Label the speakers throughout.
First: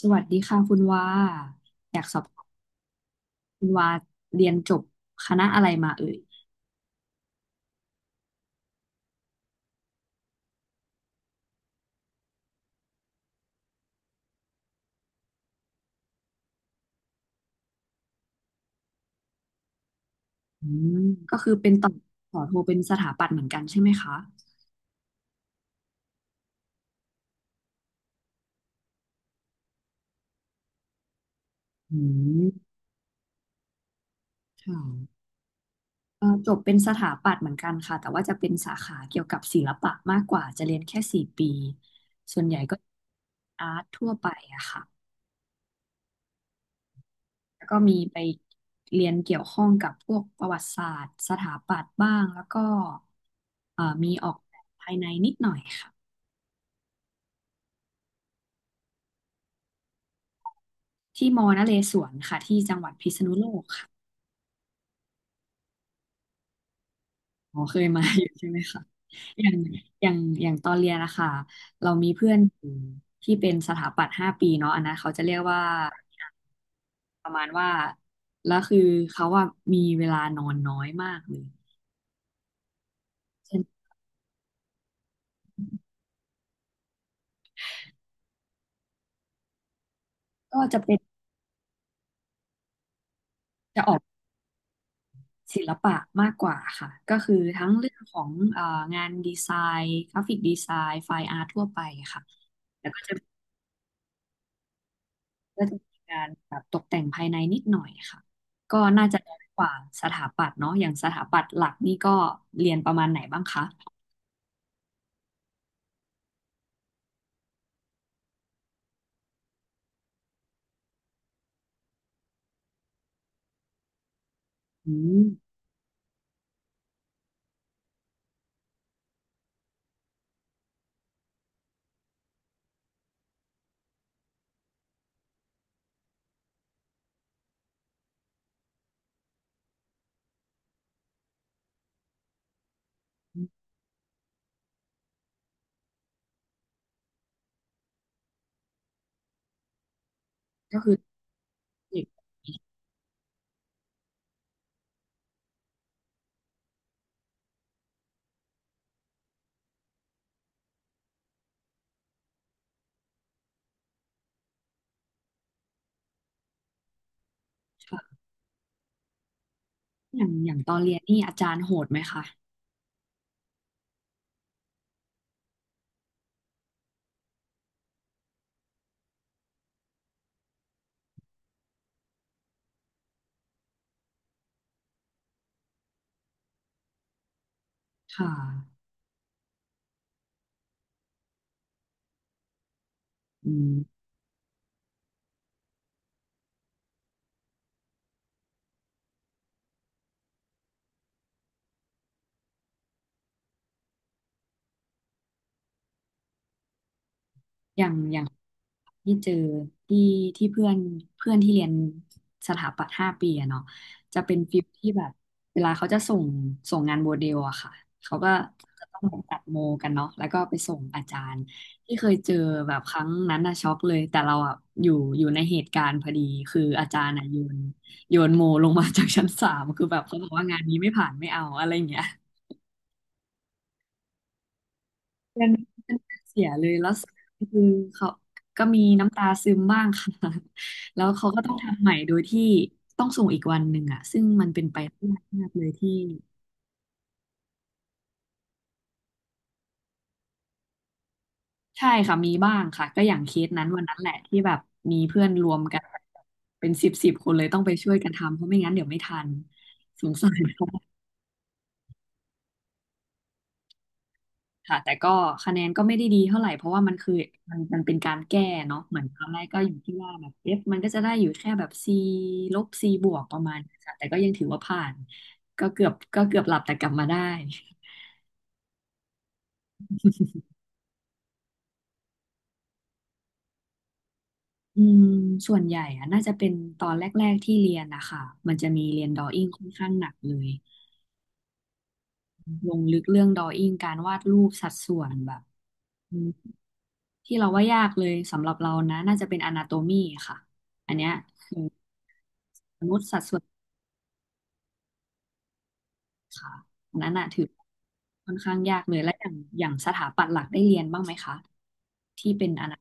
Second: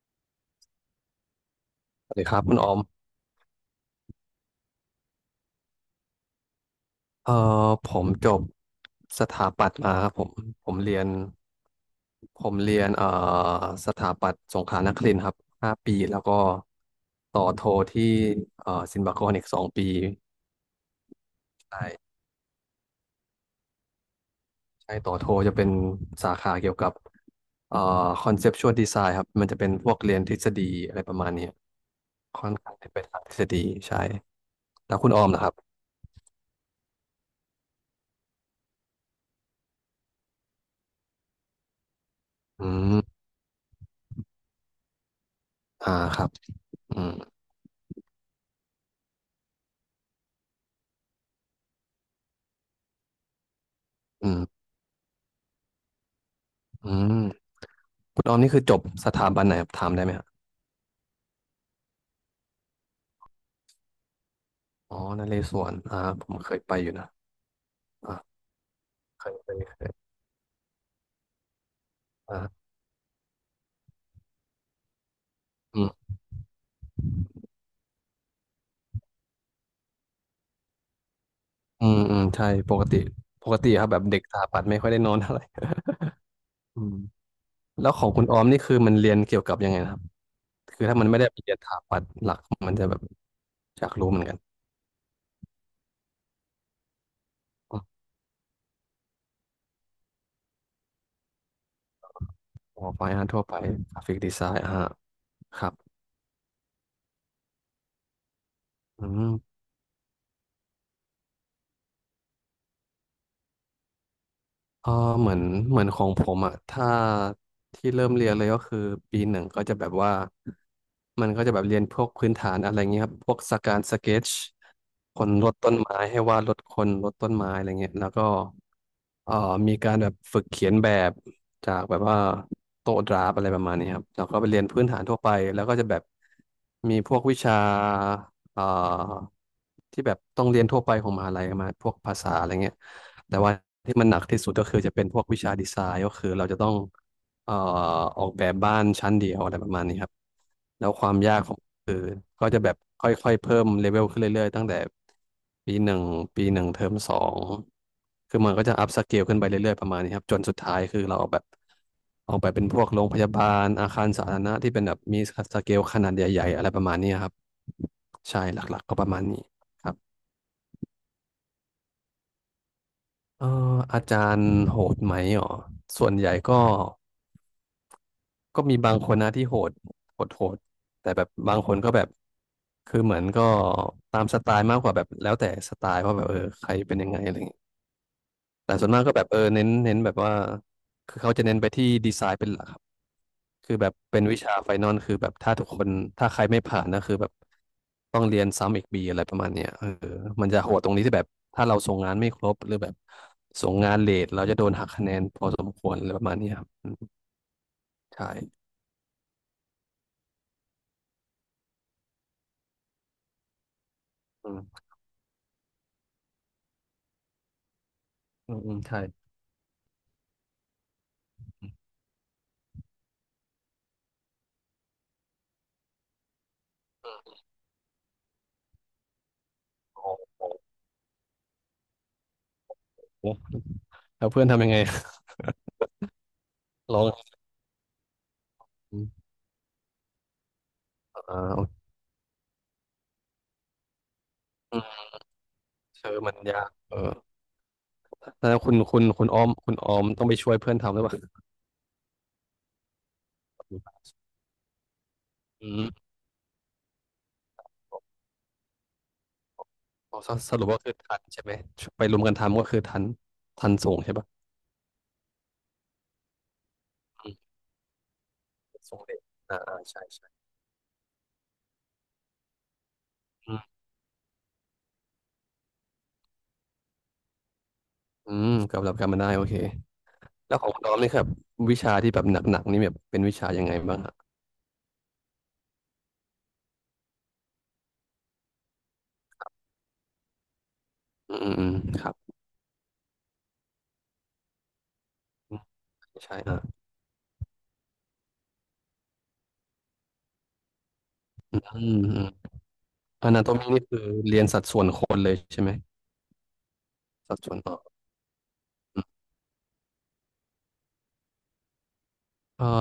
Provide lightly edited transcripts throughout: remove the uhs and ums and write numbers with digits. Speaker 1: สวัสดีค่ะคุณว่าอยาก
Speaker 2: ส
Speaker 1: ส
Speaker 2: วัส
Speaker 1: อบ
Speaker 2: ดีครั
Speaker 1: ถา
Speaker 2: บ
Speaker 1: ม
Speaker 2: คุณออม
Speaker 1: คุณว่าเรียนจบคณะอะไรมาเอ่ย
Speaker 2: เอ่อผมจบสถาปัตย์มาครับผมผมเรียนผมเรียนสถาปัตย์สงขลานครินทร์ครับห้าปีแล้วก็ต่อโทที่ศิลปากรอีกสองปี
Speaker 1: อืมก็คือเป็น
Speaker 2: ใช่
Speaker 1: ต่อโทเป็นสถาปัตย์เหมือนกันใช่ไหมคะ
Speaker 2: ใช่ต่อโทจะเป็นสาขาเกี่ยวกับเอ่อคอนเซปชวลดีไซน์ครับมันจะเป็นพวกเรียนทฤษฎีอะไรประมาณเนี้ย
Speaker 1: อื
Speaker 2: ค่อนข้า
Speaker 1: ม
Speaker 2: งจะเป็นทางทฤษฎีใช่
Speaker 1: ค่ะ
Speaker 2: แล้วคุณออมนะครับ
Speaker 1: จบเป็นสถาปัตย์เหมือนกันค่ะแต่ว่าจะเป็นสาขาเกี่ยวกับศิลปะมากกว่าจะเรียนแค่4 ปี ส่วนใหญ่
Speaker 2: อื
Speaker 1: ก็
Speaker 2: ม
Speaker 1: อาร์ตทั่วไปอะค่ะ
Speaker 2: อ่าครับอืม
Speaker 1: แล้วก็มีไปเรียนเกี่ยวข้องกับพวกประวัติศาสตร์สถาปัตย์บ้างแล้วก็มีอ
Speaker 2: อื
Speaker 1: อก
Speaker 2: ม
Speaker 1: แบบภายในนิดหน่อยค่ะ
Speaker 2: อืม คุณออมนี่คือจบสถาบันไหนครับถามได้ไหมครับ
Speaker 1: ที่มอนเรศวรค่ะที่จังหวัดพิษณุโลกค่ะ
Speaker 2: อ๋อนเรศวรอ่าผมเคยไปอยู่นะ
Speaker 1: อ๋อเคยมาอยู่
Speaker 2: อ่า
Speaker 1: ใช่ไหมคะ
Speaker 2: เคย
Speaker 1: อ
Speaker 2: เค
Speaker 1: ย่าง
Speaker 2: ยเคย
Speaker 1: อย่างอย่างตอนเรียนนะคะเรามีเพื่อนอ
Speaker 2: อ่า
Speaker 1: ยู่ที่เป็นสถาปัตย์ห้าปีเนาะอันนั้นเขาจะเรียกว่า
Speaker 2: อืม
Speaker 1: ประมาณว่าแล้วคือเขาว่ามีเวลานอนน้อยมากเลย
Speaker 2: อืมอืมใช่ปกติปก
Speaker 1: ฉะนั
Speaker 2: ติครั
Speaker 1: น
Speaker 2: บแบบเด็กสถาปัตย์ไม่ค่อยได้นอนเท่าไหร่ อืมแล้วของคุณออมนี่คือมันเรียนเกี่ยวกับยังไงนะครับ
Speaker 1: ก็จะ
Speaker 2: คือ
Speaker 1: เป็
Speaker 2: ถ้า
Speaker 1: น
Speaker 2: มันไม่ได้ไปเรียนสถาปัตย์หลักมันจะแบบอ
Speaker 1: จะ
Speaker 2: ยา
Speaker 1: อ
Speaker 2: ก
Speaker 1: อก
Speaker 2: รู้เหมือนกัน
Speaker 1: ศิลปะมากกว่าค่ะก็คือทั้งเรื่องของงานดีไซน์กราฟิกดีไซน์ไฟอาร์ตทั่วไปค่ะ
Speaker 2: อ๋อ
Speaker 1: แล้วก็
Speaker 2: ไฟ
Speaker 1: จะ
Speaker 2: อาร์ทั่วไปกราฟิกดีไซน์อ่าค
Speaker 1: ก็
Speaker 2: รับ
Speaker 1: จะมีการแบบตกแต่งภายในนิดหน่อยค่ะก็น่า
Speaker 2: อื
Speaker 1: จะน้อย
Speaker 2: ม
Speaker 1: กว่าสถาปัตย์เนาะอย่างสถาปัตย์หลักนี่ก็เรียนประมาณไหนบ้างคะ
Speaker 2: เออเหมือนเหมือนของผมอะถ้าที่เริ่มเรียนเลยก็คือปีหนึ่งก็จะแบบว่ามันก็จะแบบเรียนพวกพื้นฐานอะไรเงี้ยครับพวกสการสเก็ต
Speaker 1: อื
Speaker 2: ค
Speaker 1: ม
Speaker 2: นลดต้นไม้ให้วาดลดคนลดต้นไม้อะไรเงี้ยแล้วก็เอ่อมีการแบบฝึกเขียนแบบจากแบบว่าโต๊ะดราฟอะไรประมาณนี้ครับแล้วก็ไปเรียนพื้นฐานทั่วไปแล้วก็จะแบบมีพวกวิชา เอ่าที่แบบต้องเรียนทั่วไปของมหาลัยมาพวกภาษาอะไรเงี้ยแต่ว่าที่มันหนักที่สุดก็คือจะเป็นพวกวิชาดีไซน์ก็คือเราจะต้องเอ่อออกแบบบ้านชั้นเดียวอะไรประมาณนี้ครับ
Speaker 1: ก็
Speaker 2: แล้
Speaker 1: คื
Speaker 2: ว
Speaker 1: อ
Speaker 2: ความยากของ คือ
Speaker 1: เด็ก
Speaker 2: ก็จะแบบค่อยๆเพิ่มเลเวลขึ้นเรื่อยๆตั้งแต่ปีหนึ่งปีหนึ่งเทอมสองคือมันก็จะอัพสเกลขึ้นไปเรื่อยๆประมาณนี้ครับจนสุดท้ายคือเราเอาแบบออกไปเป็นพวกโรงพยาบาลอาคารสาธารณะที่เป็นแบบมีสเกลขนาดใหญ่ๆอะไรประมาณนี้ครับ
Speaker 1: ค่ะ
Speaker 2: ใช่หลักๆก็ประมาณนี้ครับ
Speaker 1: อย่างตอนเรียนนี่อาจารย์โหดไหมคะ
Speaker 2: เอ่ออาจารย์โหดไหมอ๋อส่วนใหญ่ก็ ก็มีบางคนนะที่โหดโหดโหดแต่แบบบางคนก็แบบ คือเหมือนก็ตามสไตล์มากกว่าแบบแล้วแต่สไตล์ว่าแบบเออใครเป็นยังไงอะไรอย่างเงี้ย
Speaker 1: ค่ะ
Speaker 2: แต่ส่วนมากก็แบบเออเน้นแบบว่าคือเขาจะเน้นไปที่ดีไซน์เป็นหลักครับ
Speaker 1: อื
Speaker 2: คื
Speaker 1: ม
Speaker 2: อแบบเป็นวิชาไฟนอลคือแบบถ้าทุกคนถ้าใครไม่ผ่านนะคือแบบต้องเรียนซ้ำอีกปีอะไรประมาณเนี้ยเออมันจะโหดตรงนี้ที่แบบถ้าเราส่งงานไม่ครบหรือแบบส่งงานเลทเราจะโดนหักคะแนนพอสมควรอะไรประมาณเนี้ยครับอืม
Speaker 1: อย่าง
Speaker 2: ใช่
Speaker 1: ที่เจอที่ที่เพื่อนเพื่อนที่เรียนสถาปัตย์ห้าปีอะเนาะจะเป็น
Speaker 2: อื
Speaker 1: ฟิล
Speaker 2: ม
Speaker 1: ที่แบบเวลาเขาจะส่งงานโมเดลอะค่ะเขาก็
Speaker 2: อืมอืม
Speaker 1: จะต้
Speaker 2: ใช่
Speaker 1: องตัดโมกันเนาะแล้วก็ไปส่งอาจารย์ที่เคยเจอแบบครั้งนั้นอะช็อกเลยแต่เราอะอยู่อยู่ในเหตุการณ์พอดีคืออาจารย์อะโยนโมลงมาจากชั้น 3คือแบ
Speaker 2: โอ
Speaker 1: บเขาบอก
Speaker 2: ้
Speaker 1: ว่างานนี้ไม่ผ่านไม่เอาอะไรอย่างเงี้ย
Speaker 2: แล้วเพื่อนทำยังไง
Speaker 1: เสียเลยแล้ว
Speaker 2: ร้อ
Speaker 1: สุ
Speaker 2: ง
Speaker 1: ดท้ายคือเขาก็มีน้ำตาซึมบ้างค่ะ แล้วเขา
Speaker 2: อ่า
Speaker 1: ก็ต้อง
Speaker 2: โอเค
Speaker 1: ทำใหม่โดยที่ต้องส่งอีกวันหนึ่งอะซึ่งมันเป็นไป
Speaker 2: อืม
Speaker 1: ไม่ได้ยากมากเลยที่
Speaker 2: เธอมันยากเออแล้วคุณออมต้องไปช่วยเพื่อนทำหรือเปล่า
Speaker 1: ใช่ค่ะมีบ้างค่ะก็อย่างเคสนั้นวันนั้นแหละที่แบบมีเพื่อนรวม
Speaker 2: อื
Speaker 1: กัน
Speaker 2: ม
Speaker 1: เป็นสิบสิบคนเลยต้องไปช่วยกันทำเพราะไม่งั้นเดี๋ยวไม่ทันสง
Speaker 2: อ๋อ
Speaker 1: สา
Speaker 2: ส
Speaker 1: ร
Speaker 2: สรุปว่าคือทันใช่ไหมไปรวมกันทำก็คือทันทันส่งใช่ปะ
Speaker 1: ค่ะแต่ก็คะแนนก็ไม่ได้ดีเท่าไหร่เพราะว่ามันคือ
Speaker 2: อืม
Speaker 1: มันเป็นการแก้เนาะเห
Speaker 2: ส่
Speaker 1: มื
Speaker 2: ง
Speaker 1: อนต
Speaker 2: เด็ก
Speaker 1: อนแรก
Speaker 2: อ่า
Speaker 1: ก็อยู่
Speaker 2: อ่า
Speaker 1: ที่
Speaker 2: ใช่
Speaker 1: ว่าแบ
Speaker 2: ใช่
Speaker 1: บ F มันก็จะได้อยู่แค่แบบ C ลบ C บวกประมา
Speaker 2: อื
Speaker 1: ณ
Speaker 2: ม
Speaker 1: นี้ค่ะแต่ก็ยังถือว่าผ่านก็เกือบหลับแต่กลับมาได้
Speaker 2: อืมกับหลับกันมาได้โอเคแล้วของคุณออมนี่ครับวิชาที่แบบหนักๆนี่แบบเป็นวิชายังไงบ้างอะ
Speaker 1: อืมส่วนใหญ่อะน่าจะเป็นตอนแรกๆที่เรียนนะคะมันจะมีเรียนด r อ w i n g ค่อนข้างหนักเลย
Speaker 2: อืมอืมอืมครับ
Speaker 1: ลงลึกเรื่องด r a w i n g การวาดรูปสัดส่วนแบบ
Speaker 2: อืม
Speaker 1: อืม
Speaker 2: ใช่อ่า
Speaker 1: ที่เราว่ายากเลยสำหรับเรานะน่าจะเป็น a นาโตมีค่ะอันเนี้ยคือ
Speaker 2: อืม
Speaker 1: มนุษย์สัด
Speaker 2: อ
Speaker 1: ส่ว
Speaker 2: นา
Speaker 1: น
Speaker 2: โตมีนี่คือเรียนสัดส่วนคนเลยใช่ไหม
Speaker 1: ค่ะอันนั้นน่ะ
Speaker 2: สัด
Speaker 1: ถือ
Speaker 2: ส่วนต่อ
Speaker 1: ค่อนข้างยากเลยและอย่างสถาปัตย์หลักได้เรียนบ้างไหมคะที่เป็นอ
Speaker 2: เอ่อ
Speaker 1: นา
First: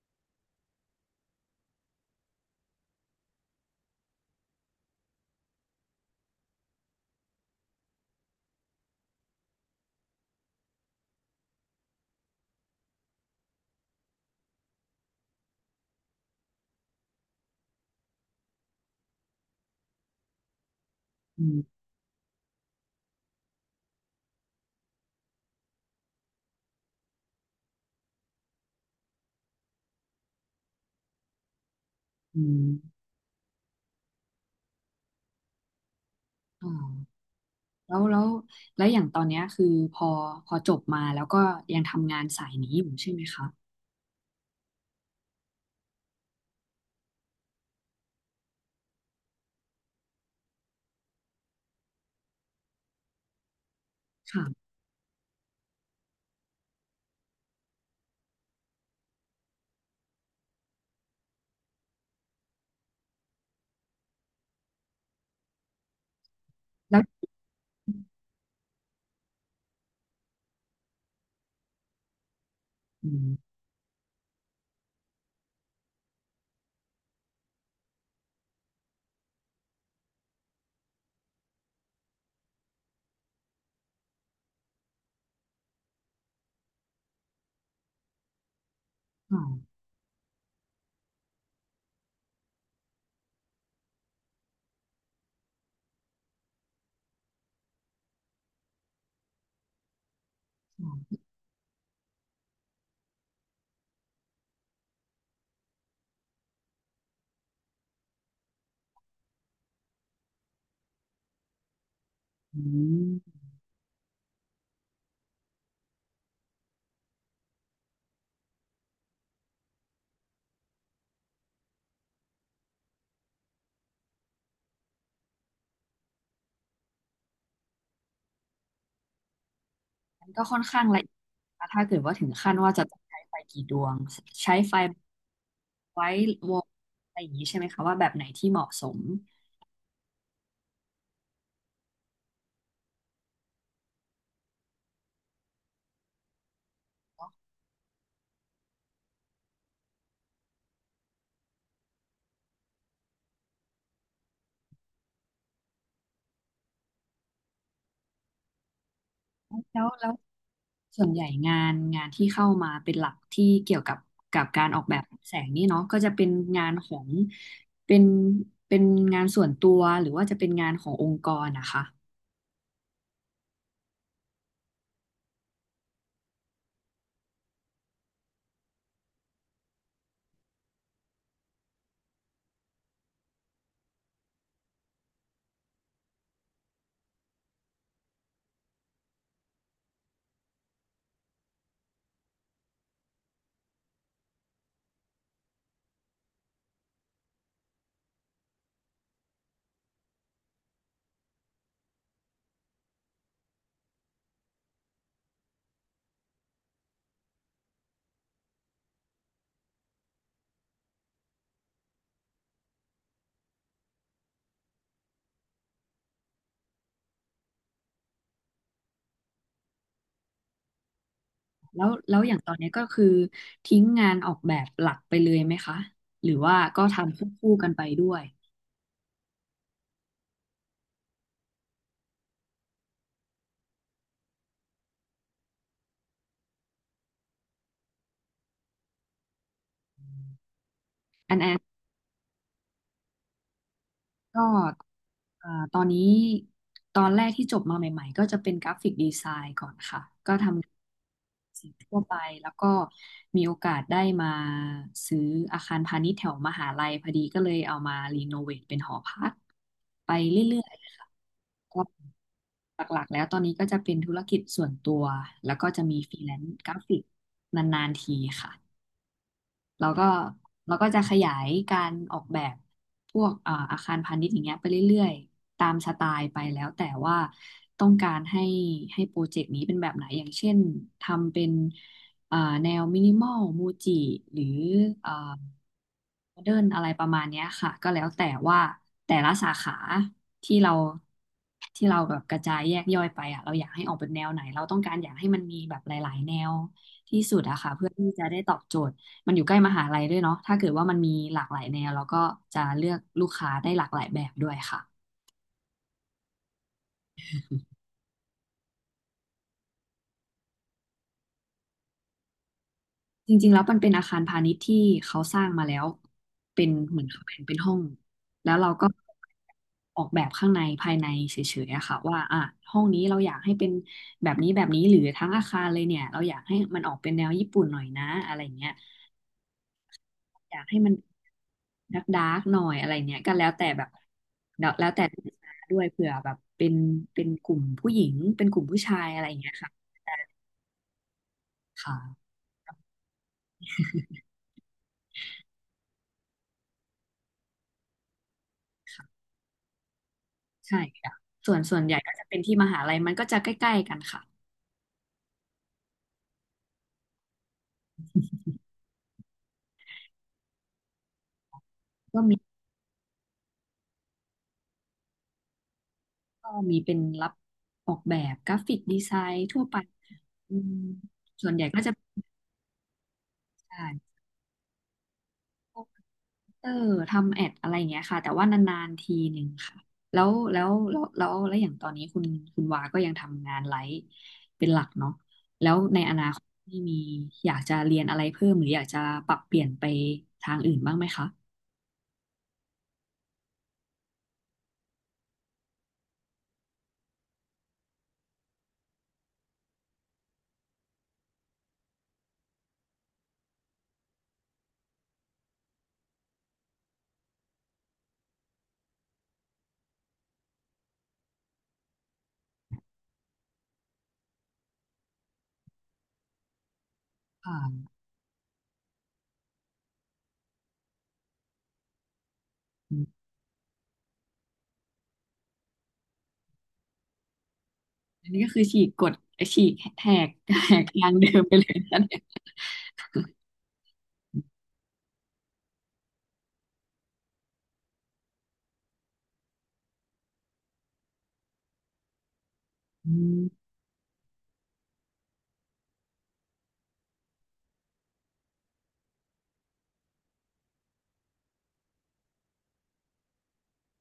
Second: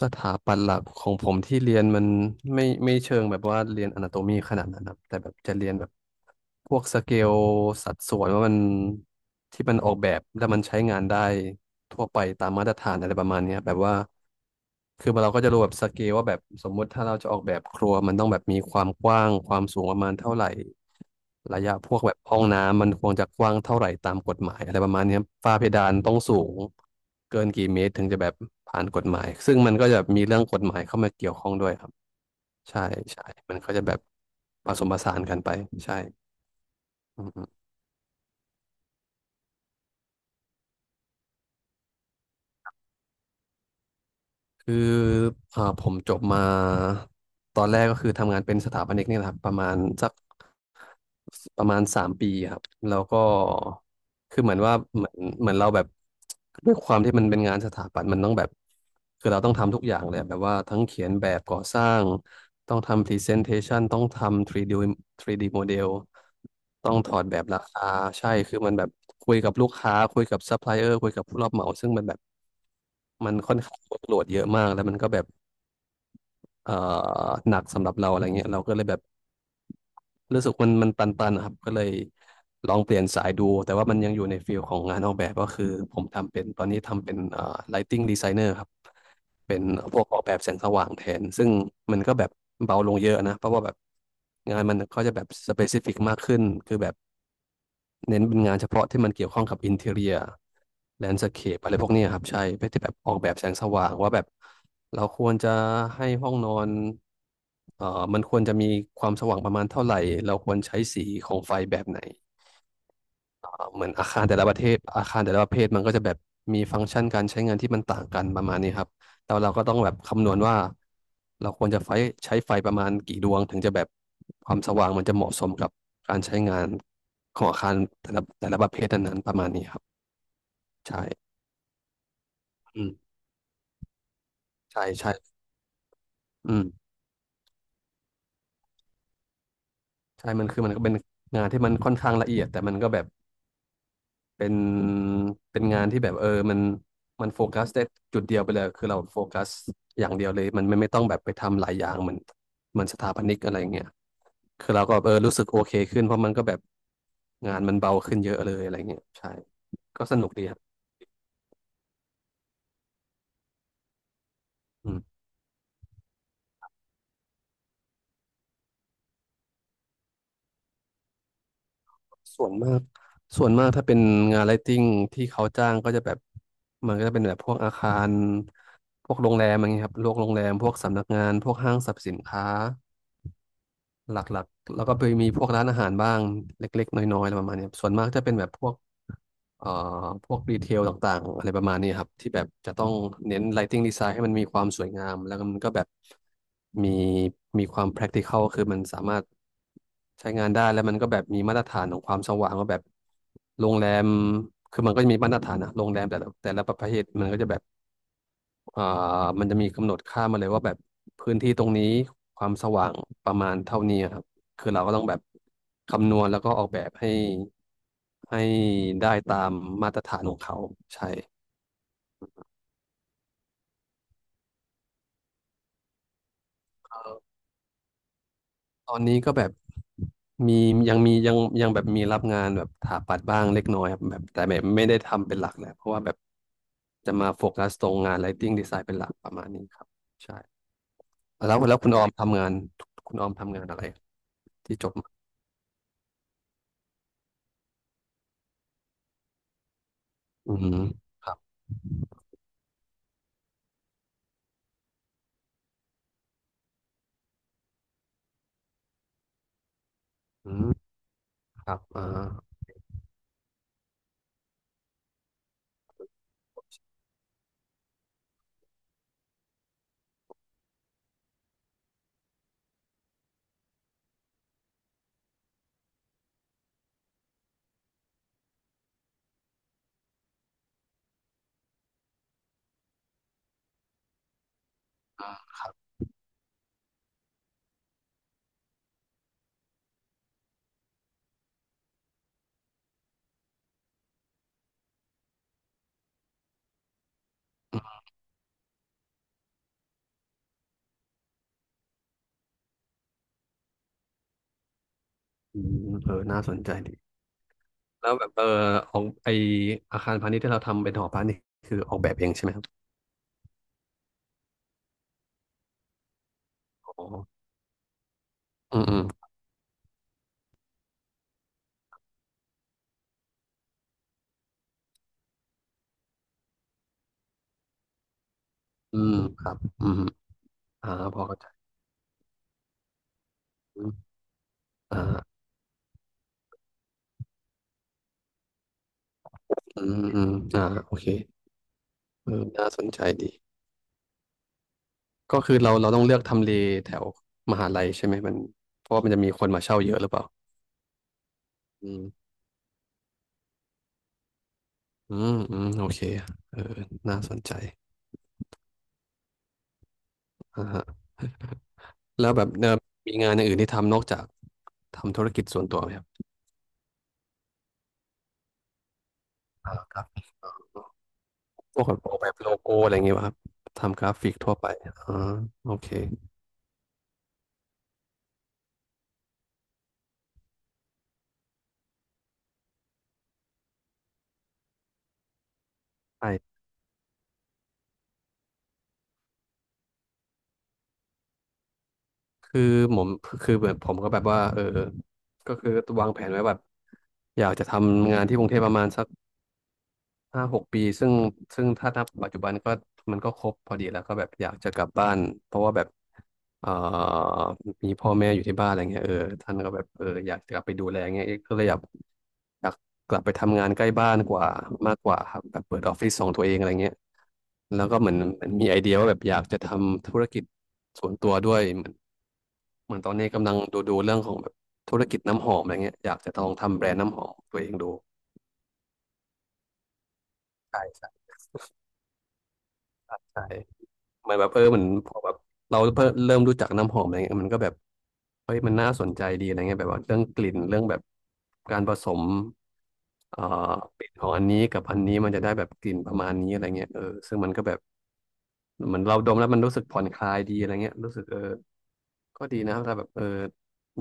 Speaker 2: สถาปัตย์หลักของผมที่เรียนมันไม่เชิงแบบว่าเรียนอนาโตมีขนาดนั้นครับแต่แบบจะเรียนแบ พวกสเกลสัดส่วนว่ามันที่มันออกแบบแล้วมันใช้งานได้ทั่วไปตามมาตรฐานอะไรประมาณเนี้ยแบบว่าคือเราก็จะรู้แบบสเกลว่าแบบสมมุติถ้าเราจะออกแบบครัวมันต้องแบบมีความกว้างความสูงประมาณเท่าไหร่
Speaker 1: อื
Speaker 2: ระยะ
Speaker 1: ม
Speaker 2: พวกแบบห้องน้ำมันควรจะกว้างเท่าไหร่ตามกฎหมายอะไรประมาณเนี้ยฝ้าเพดานต้องสูงเกินกี่เมตรถึงจะแบบผ่านกฎหมายซึ่งมันก็จะมีเรื่องกฎหมายเข้ามาเกี่ยวข้องด้วยครับ
Speaker 1: อื
Speaker 2: ใช่
Speaker 1: ม
Speaker 2: ใช่มันก็จะแบบผสมผสานกันไปใช่
Speaker 1: อ๋อ
Speaker 2: อืมอืม
Speaker 1: แล้วอย่างตอนเนี้ยคือพอพอจบมาแล้วก็ยังทำงานสายนี้อยู่ใช่ไหมคะ
Speaker 2: คืออ่าผมจบมาตอนแรกก็คือทำงานเป็นสถาปนิกเนี่ยแหละครับประมาณสักประมาณสามปีครับแล้วก็คือเหมือน
Speaker 1: ค่ะ
Speaker 2: ว่าเหมือนเหมือนเราแบบด้วยความที่มันเป็นงานสถาปัตย์มันต้องแบบคือเราต้องทำทุกอย่างเลยแบบว่าทั้งเขียนแบบก่อสร้างต้องทำพรีเซนเทชันต้องทำ 3D โมเดลต้อง
Speaker 1: แล้ว
Speaker 2: ถอดแบบราคาใช่คือมันแบบคุยกับลูกค้าคุยกับซัพพลายเออร์คุยกับผู้รับเหมาซึ่งมันแบบ
Speaker 1: อื
Speaker 2: มัน
Speaker 1: ม
Speaker 2: ค่อนข้างโหลดเยอะมากแล้วมันก็แบบเอ่อหนักสำหรับเราอะไรเงี้ยเราก็เลยแบบรู้สึกมันตันๆนะครับก็เลยลองเปลี่ยนสายดูแต่ว่ามันยังอยู่ในฟิลของงานออกแบบก็คือผมทำเป็นตอนนี้ทำเป็นlighting designer ครับ
Speaker 1: อ๋อ
Speaker 2: เป็นพวกออกแบบแสงสว่างแทนซึ่งมันก็แบบเบาลงเยอะนะเพราะว่าแบบงานมันก็จะแบบ specific มากขึ้นคือแบบ เน้นเป็นงานเฉพาะที่มันเกี่ยวข้องกับอินเท i เรีย
Speaker 1: อ๋
Speaker 2: แลน
Speaker 1: อ
Speaker 2: ด์สเคปอะไรพวกเนี้ยครับใช่เพื่อที่แบบออกแบบแสงสว่างว่าแบบเราควรจะให้ห้องนอนเอ่อมันควรจะมีความสว่างประมาณเท่าไหร่ เราควรใช้สีของไฟแบบไหน
Speaker 1: อืม
Speaker 2: เหมือนอาคารแต่ละประเทศอาคารแต่ละประเภทมันก็จะแบบมีฟังก์ชันการใช้งานที่มันต่างกันประมาณนี้ครับแต่ว่าเราก็ต้องแบบคำนวณว่าเราควรจะไฟใช้ไฟประมาณกี่ดวงถึงจะแบบความสว่างมันจะเหมาะสมกับการใช้งานของอาคารแต่ละประเภทนั้นๆประมาณนี้ครับ
Speaker 1: มันก็ค่อนข้างละเอียด
Speaker 2: ใช่
Speaker 1: นะถ้าเกิดว่าถึงขั้นว่า
Speaker 2: อื
Speaker 1: จะ
Speaker 2: ม
Speaker 1: ต้องใช้ไฟกี่ดวงใช้ไฟ
Speaker 2: ใช่ใช่
Speaker 1: ไว้ว
Speaker 2: อื
Speaker 1: ง
Speaker 2: ม
Speaker 1: อะไรอย่างนี้ใช่ไหมคะว่าแบบไหนที่เหมาะสม
Speaker 2: ใช่มันคือมันก็เป็นงานที่มันค่อนข้างละเอียดแต่มันก็แบบ เป็นเป็นงานที่แบบเออมันโฟกัสได้จุดเดียวไปเลยคือเราโฟกัสอย่างเดียวเลยมันไม่ต้องแบบไปทำหลายอย่างเหมือนเหมือนสถาปนิกอะไรเงี้ยคือเราก็เออรู้สึกโอเคขึ้นเพราะมันก็แบบงานมันเบาขึ้นเยอะเลยอะไรเงี้ยใช่
Speaker 1: แล้ว
Speaker 2: ก็
Speaker 1: แล้ว
Speaker 2: สนุกดีครับ
Speaker 1: ส่วนใหญ่งานที่เข้ามาเป็นหลักที่เกี่ยวกับการออก
Speaker 2: อื
Speaker 1: แบ
Speaker 2: ม
Speaker 1: บแสงนี่เนาะก็จะเป็นงานของเป็นเป็นงานส่วนตัวหรือว่าจะเป็นงานขององค์กรนะคะ
Speaker 2: ส่วนมากส่วนมากถ้าเป็นงานไลท์ติ้งที่เขาจ้างก็จะแบบมันก็จะเป็นแบบพวกอาคารพวกโรงแรมอะไรเงี้ยครับพวกโรงแรมพวกสำนักงานพวกห้างสรรพสินค้า หลักๆแล้วก็ไปมีพวกร้านอาหารบ้างเล็กๆน้อยๆอะไรประมาณเนี้ยส่วนมากจะเป็นแบบพวกเอ่อพวกดีเทลต่างๆอะไรประมาณนี้ครับที่แบบจะต้องเน้น lighting design ให้มันมีความสวยงามแล้วก็มันก็แบบมีมีความ practical คือมันสามารถใช้งานได้แล้วมันก็แบบมีมาตรฐานของความสว่างว่าแบบโรงแรมคือมันก็จะมีมาตรฐานอะโรงแรมแต่ละประเภทมันก็จะแบบ อ่ามันจะมีกำหนดค่ามาเลยว่าแบบพื้นที่ตรงนี้ความสว่างประมาณเท่านี้ครับคือเราก็ต้องแบบคำนวณแล้วก็ออกแบบให้ให้ได้ตามมาตรฐานของเขาใช่
Speaker 1: แล้วอย่างตอนนี้ก็คือทิ้งงานออกแบบหลักไปเลยไหมคะหรือว่าก็ทำควบคู่กันไปด้วย
Speaker 2: ตอนนี้ก็แบบมียังแบบมีรับงานแบบถาปัดบ้างเล็กน้อยครับแบบแต่แบบไม่ได้ทำเป็นหลักแหละเพราะว่าแบบจะมาโฟกัสตรงงาน Lighting Design เป็นหลักประมาณนี้ครับใช่
Speaker 1: อันอั
Speaker 2: แล้
Speaker 1: น
Speaker 2: วแล้วคุณออมทำงานคุณออมทำงานอะไร
Speaker 1: ก็
Speaker 2: ที่จบมา
Speaker 1: เอ่อตอนนี้ตอนแรกที่จบมาใหม่ๆก็จะเป็นกราฟิกดีไซน์ก่อนค่ะ ก็ท
Speaker 2: อืม
Speaker 1: ำสิ่งทั่วไป แล้วก็มีโอกาสได้มาซื้ออาคารพาณิชย์แถวมหาลัยพอดีก็เลยเอามารีโนเวทเป็นหอพักไป
Speaker 2: อื
Speaker 1: เรื่อย
Speaker 2: ม
Speaker 1: ๆค่ะ
Speaker 2: ครั
Speaker 1: ก็
Speaker 2: บอ่า
Speaker 1: หลักๆแล้วตอนนี้ก็จะเป็นธุรกิจส่วนตัว แล้วก็จะมีฟรีแลนซ์กราฟิกนานๆทีค่ะ เราก็เราก็จะขยายการออกแบบพวกอาคารพาณิชย์อย่างเงี้ยไปเรื่อยๆตามสไตล์ไปแล้วแต่ว่าต้องการให้โปรเจกต์นี้เป็นแบบไหนอย่างเช่นทำเป็นเอ่อแนวมินิมอลมูจิหรือเอ่อโมเดิร์นอะไรประมาณเนี้ยค่ะก็แล้วแต่ว่าแต่ละสาขาที่เราที่เราแบบกระจายแยกย่อยไปอ่ะเราอยากให้ออกเป็นแนวไหนเราต้องการอยากให้มันมีแบบหลายๆแนวที่สุดอะค่ะเพื่อที่จะได้ตอบโจทย์ มันอยู่ใกล้มหาลัยด้วยเนาะถ้าเกิดว่ามันมีหลากหลายแนวเราก็จะเลือกลูกค้าได้หลากหลายแบบด้วยค่ะ
Speaker 2: อืมเออน่าสนใจดีแล้วแบบเออของไออาคารพาณิชย์ที่เราทำเป็นหอพักนี่คือออกแบบเองใช่ไหมครับ
Speaker 1: จริงๆแล้วมันเป็นอาคารพาณิชย์ที่เขาสร้างมาแล้วเป็น
Speaker 2: อ๋
Speaker 1: เหมือน
Speaker 2: อ
Speaker 1: เขาแบ่งเป็นห้องแล้วเรา
Speaker 2: อืม
Speaker 1: ก็
Speaker 2: อืม
Speaker 1: ออกแบบข้างในภายในเฉยๆอะค่ะว่าอ่ะห้องนี้เราอยากให้เป็นแบบนี้แบบนี้หรือทั้งอาคารเลยเนี่ยเราอยากให้มันออกเป็นแนวญี่ปุ่นหน่อยนะอะไรเงี้ย
Speaker 2: อืมครับอืม
Speaker 1: อยากให้
Speaker 2: อ่า
Speaker 1: มัน
Speaker 2: พอเข้าใจ
Speaker 1: ดักดาร์กๆหน่อยอะไรเนี้ยก็แล้วแต่แบบ
Speaker 2: อืม
Speaker 1: แล้วแล้วแต่ลูก
Speaker 2: อ่า
Speaker 1: ค้าด้วยเผื่อแบบเป็นกลุ่มผู้หญิงเป็นกลุ่มผู้ชายอะไรอย่างเงี้ยค่ะ
Speaker 2: อืมอืมอ่าโอเค
Speaker 1: ค่ะ
Speaker 2: เออน่าสนใจดีก็คือเราต้องเลือกทำเลแถวมหาลัยใช่ไหมมันเพราะว่ามัน
Speaker 1: ค่ะ
Speaker 2: จะมีคนมาเช่าเยอะหรือเปล่า
Speaker 1: ใช่ค่ะส่วน
Speaker 2: อื
Speaker 1: ใหญ่ก็จะ
Speaker 2: ม
Speaker 1: เป็นที่มหาลัยมันก็จะใกล้ๆกันค่ะ
Speaker 2: อืมอืมโอเคเออน่าสนใจอ่าฮะ
Speaker 1: ก็
Speaker 2: แล้ว
Speaker 1: มี
Speaker 2: แบบเออมีงานอย่างอื่นที่ทำนอกจากทำธุรกิจส่วนตัวไหมครับ
Speaker 1: ก็มีเป็นรับออกแบบกราฟิกดีไซน์ทั่ว
Speaker 2: อ่า
Speaker 1: ไป
Speaker 2: ครับ
Speaker 1: อืมส่วนใหญ่
Speaker 2: พ
Speaker 1: ก็
Speaker 2: วก
Speaker 1: จะ
Speaker 2: ออกแบบโลโก้อะไรอย่างเงี้ยป่ะครับ
Speaker 1: ใช่
Speaker 2: ทำกราฟิกทั่วไปอ่าโอเค
Speaker 1: เออทำแอดอะไรอย่างเงี้ยค่ะแต่ว่านานๆทีหนึ่งค่ะแล้วอย่างตอนนี้คุณวาก็ยังทำงานไลฟ์เป็นหลักเนาะแล้วในอนาคต
Speaker 2: ใช่
Speaker 1: นี่มีอยากจะเรียนอะไรเพิ่มหรืออยากจะปรับเปลี่ยนไปทางอื่นบ้างไหมคะ
Speaker 2: คือผมคือแบบผมก็แบบว่าเออก็คือวางแผนไว้แบบอยากจะทำงานที่กรุงเทพประมาณสัก ห้าหกปีซึ่งถ้านับปัจจุบันก็มันก็ครบพอดีแล้วก็แบบอยากจะกลับบ้านเพราะว่าแบบเอ่อมีพ่อแม่อยู่ที่บ้านอะไรเงี้ยเออท่านก็แบบเอออยากจะกลับไปดูแลเงี้ยเอ๊ะก็เลยอยากกลับไปทำงานใกล้บ้านกว่ามากกว่าครับแบบเปิดออฟฟิศของตัวเองอะไรเงี้ย
Speaker 1: อ่า
Speaker 2: แล้วก็เหมือนมันมีไอเดียว่าแบบอยากจะทำธุรกิจส่วนตัวด้วยเหมือนเหมื
Speaker 1: อ
Speaker 2: อนตอนนี้
Speaker 1: ม
Speaker 2: กำลังดูเรื่องของแบบธุรกิจน้ำหอมอะไรเงี้ยอยากจะลองทำแบรนด์น้ำหอมของตัวเองดู
Speaker 1: อันนี้ก็คือฉีกกฎฉีกแหกแห
Speaker 2: ใช่
Speaker 1: กทา
Speaker 2: ใช่
Speaker 1: งเดิมไปเลยนะเนี่ย
Speaker 2: ใช่ เหมือนแบบเออเหมือนพอแบบเราเพิ่มเริ่มรู้จักน้ำหอมอะไรเงี้ยมันก็แบบเฮ้ยมันน่าสนใจดีอะไรเงี้ยแบบว่าเรื่องกลิ่นเรื่องแบบการผสม
Speaker 1: อื
Speaker 2: เอ่
Speaker 1: ม
Speaker 2: อกลิ่นของอันนี้กับอันนี้มันจะได้แบบกลิ่นประมาณนี้อะไรเงี้ยเออซึ่งมันก็แบบเหมือนเราดมแล้วมันรู้สึกผ่อนคลายดีอะไรเงี้ยรู้สึกเออก็ดีนะถ้าแบบเออ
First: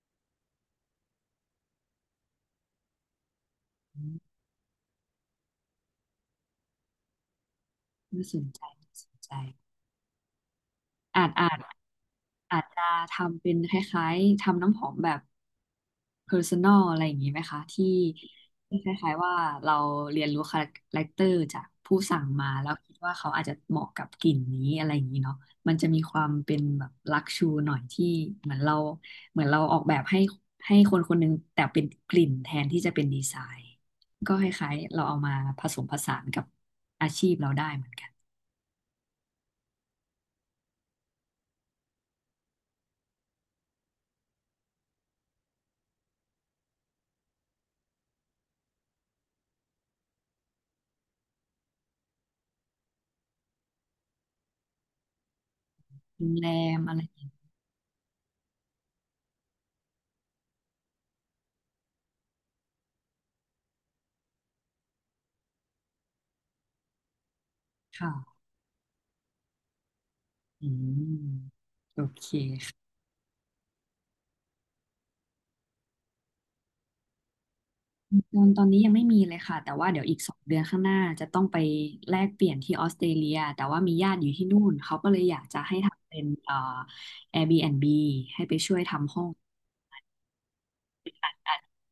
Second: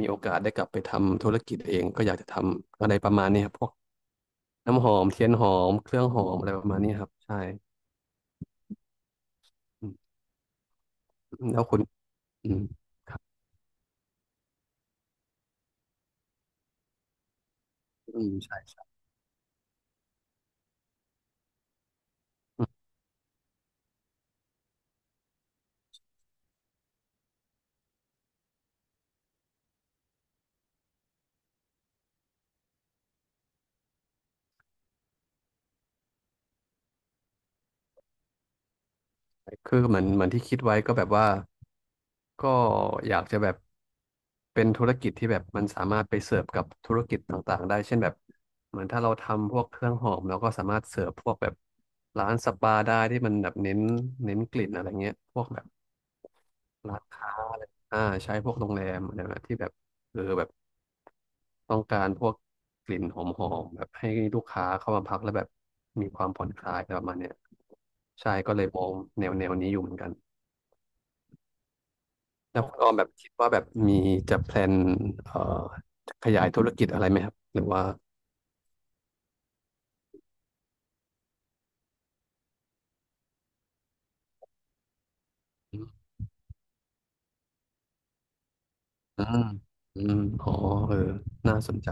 Speaker 2: มีโอกาสได้กลับไปทำธุรกิจเองก็อยากจะทำอะไรประมาณนี้ครับพวก
Speaker 1: อืม
Speaker 2: น้ำหอมเทียนหอมเครื่องหอมอะไรประมาณนี้ครับใช่
Speaker 1: น่าสนใจน่าสนใจ
Speaker 2: อืม
Speaker 1: อาจอาจ
Speaker 2: แล้วคุณอื
Speaker 1: อา
Speaker 2: ม
Speaker 1: จจะ
Speaker 2: ครับ
Speaker 1: ทำเป็นคล้ายๆทำน้ำหอมแบบ personal อะไรอย่างนี้ไหมคะที่
Speaker 2: อืมใช่
Speaker 1: ที่คล้ายๆว่าเราเรียนรู้คาแรคเตอร์จากผู้สั่งมาแล้วคิดว่าเขาอาจจะเหมาะกับกลิ่นนี้อะไรอย่างนี้เนาะมันจะมีความเป็นแบบลักชูหน่อยที่เหมือนเราเหมือนเราออกแบบให้คนคนหนึงแต่เป็นกลิ่นแทนที่จะเป็นดีไซน์ก็คล้ายๆเราเอามาผสมผสานกับอาชีพเราได้เหมือนกัน
Speaker 2: คือเหมือนเหมือนที่คิดไว้ก็แบบว่าก็อยากจะแบบเป็นธุรกิจที่แบบมันสามารถไปเสิร์ฟกับธุรกิจต่างๆได้เช่นแบบเหมือนถ้าเราทำพวกเครื่องหอมเราก็สามารถเสิร์ฟพวกแบบร้านสปาได้ที่มันแบบเน้นกลิ่นอะไรเงี้ยพวกแบบ
Speaker 1: โรงแรมอะ
Speaker 2: ร้า
Speaker 1: ไร
Speaker 2: น
Speaker 1: อย่างนี้
Speaker 2: ค้าอะไรอ่าใช้พวกโรงแรมอะไรแบบที่แบบเออแบบต้องการพวกกลิ่นหอมๆแบบให้ลูกค้าเข้ามาพักแล้วแบบมีความผ่อนคลายอะไรประมาณเนี้ยใช่
Speaker 1: ค่ะ
Speaker 2: ก็เลยมองแนวนี้อยู่เหมือนกัน
Speaker 1: อืมโอเค
Speaker 2: แล้วคุณออมแบบคิดว่าแบบมีจะแพลนเอ่อขยายธุรกิจอะไรไหมครับหรือว่า
Speaker 1: ตอนนี้ยังไม่มีเลยค่ะแต่ว่าเดี๋ยวอีก2 เดือนข้างหน้าจะต้องไปแลกเปลี่ยนที่ออสเตรเลียแต่ว่ามีญาติอยู่ที่นู่นเขาก็เลยอยากจะให้
Speaker 2: อ
Speaker 1: ทำเป็นAirbnb ให้ไปช่วยทำห้อ
Speaker 2: ื
Speaker 1: ง
Speaker 2: มอืมอ๋อเออน่าสนใจ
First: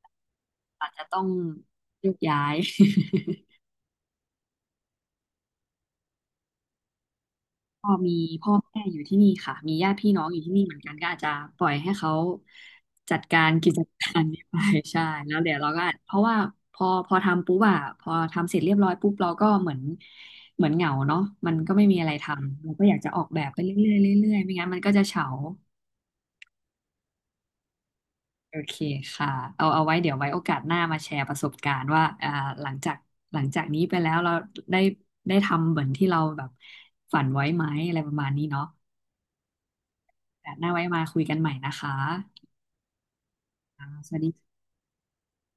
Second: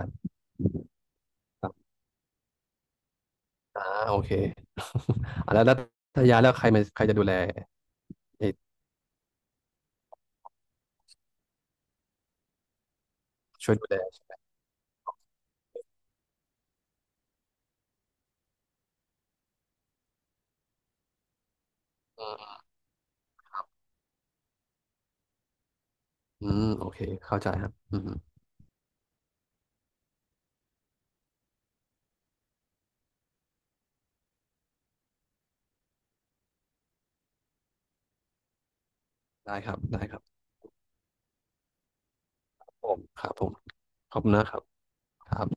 Speaker 1: อาจจะต้อง
Speaker 2: ครับ
Speaker 1: โยกย้าย
Speaker 2: อ่าโอเค อ่ะแล้วถ้าย้ายแล้วใครมาใครจะดูแล
Speaker 1: ก็มี
Speaker 2: เอ
Speaker 1: พ่อ
Speaker 2: อ
Speaker 1: แม่อยู่ที่นี่ค่ะมีญาติพี่น้องอยู่ที่นี่เหมือนกันก็อาจจะปล่อยให้เขาจัดการกิ
Speaker 2: ช่วย
Speaker 1: จ
Speaker 2: ดูแล
Speaker 1: การนี้ไป ใช่แล้วเดี๋ยวเราก็อาจเพราะว่าพอทำปุ๊บอะพอทำเสร็จเรียบร้อยปุ๊บเราก็เหมือนเหงาเนาะมันก็ไม่มีอะไรท
Speaker 2: อืม
Speaker 1: ำเราก็อยากจะออกแบบไปเรื่อยๆเรื่อยๆไม่งั้นมันก็จะเฉา
Speaker 2: อืมโอเคเข้าใจครับอืม
Speaker 1: โอเคค่ะเอาไว้เดี๋ยวไว้โอกาสหน้ามาแชร์ประสบการณ์ว่าหลังจากหลังจากนี้ไปแล้วเราได้ได้ทำเหมือนที่เราแบบฝันไว้ไหมอะไรประมาณนี้เนาะ
Speaker 2: ได้ครับได้ครับ
Speaker 1: โอกาสหน้าไว้มาคุยกันใหม่นะคะ
Speaker 2: ผมครับผม
Speaker 1: ส
Speaker 2: ข
Speaker 1: วั
Speaker 2: อ
Speaker 1: ส
Speaker 2: บคุณนะ
Speaker 1: ดี
Speaker 2: ครับครับ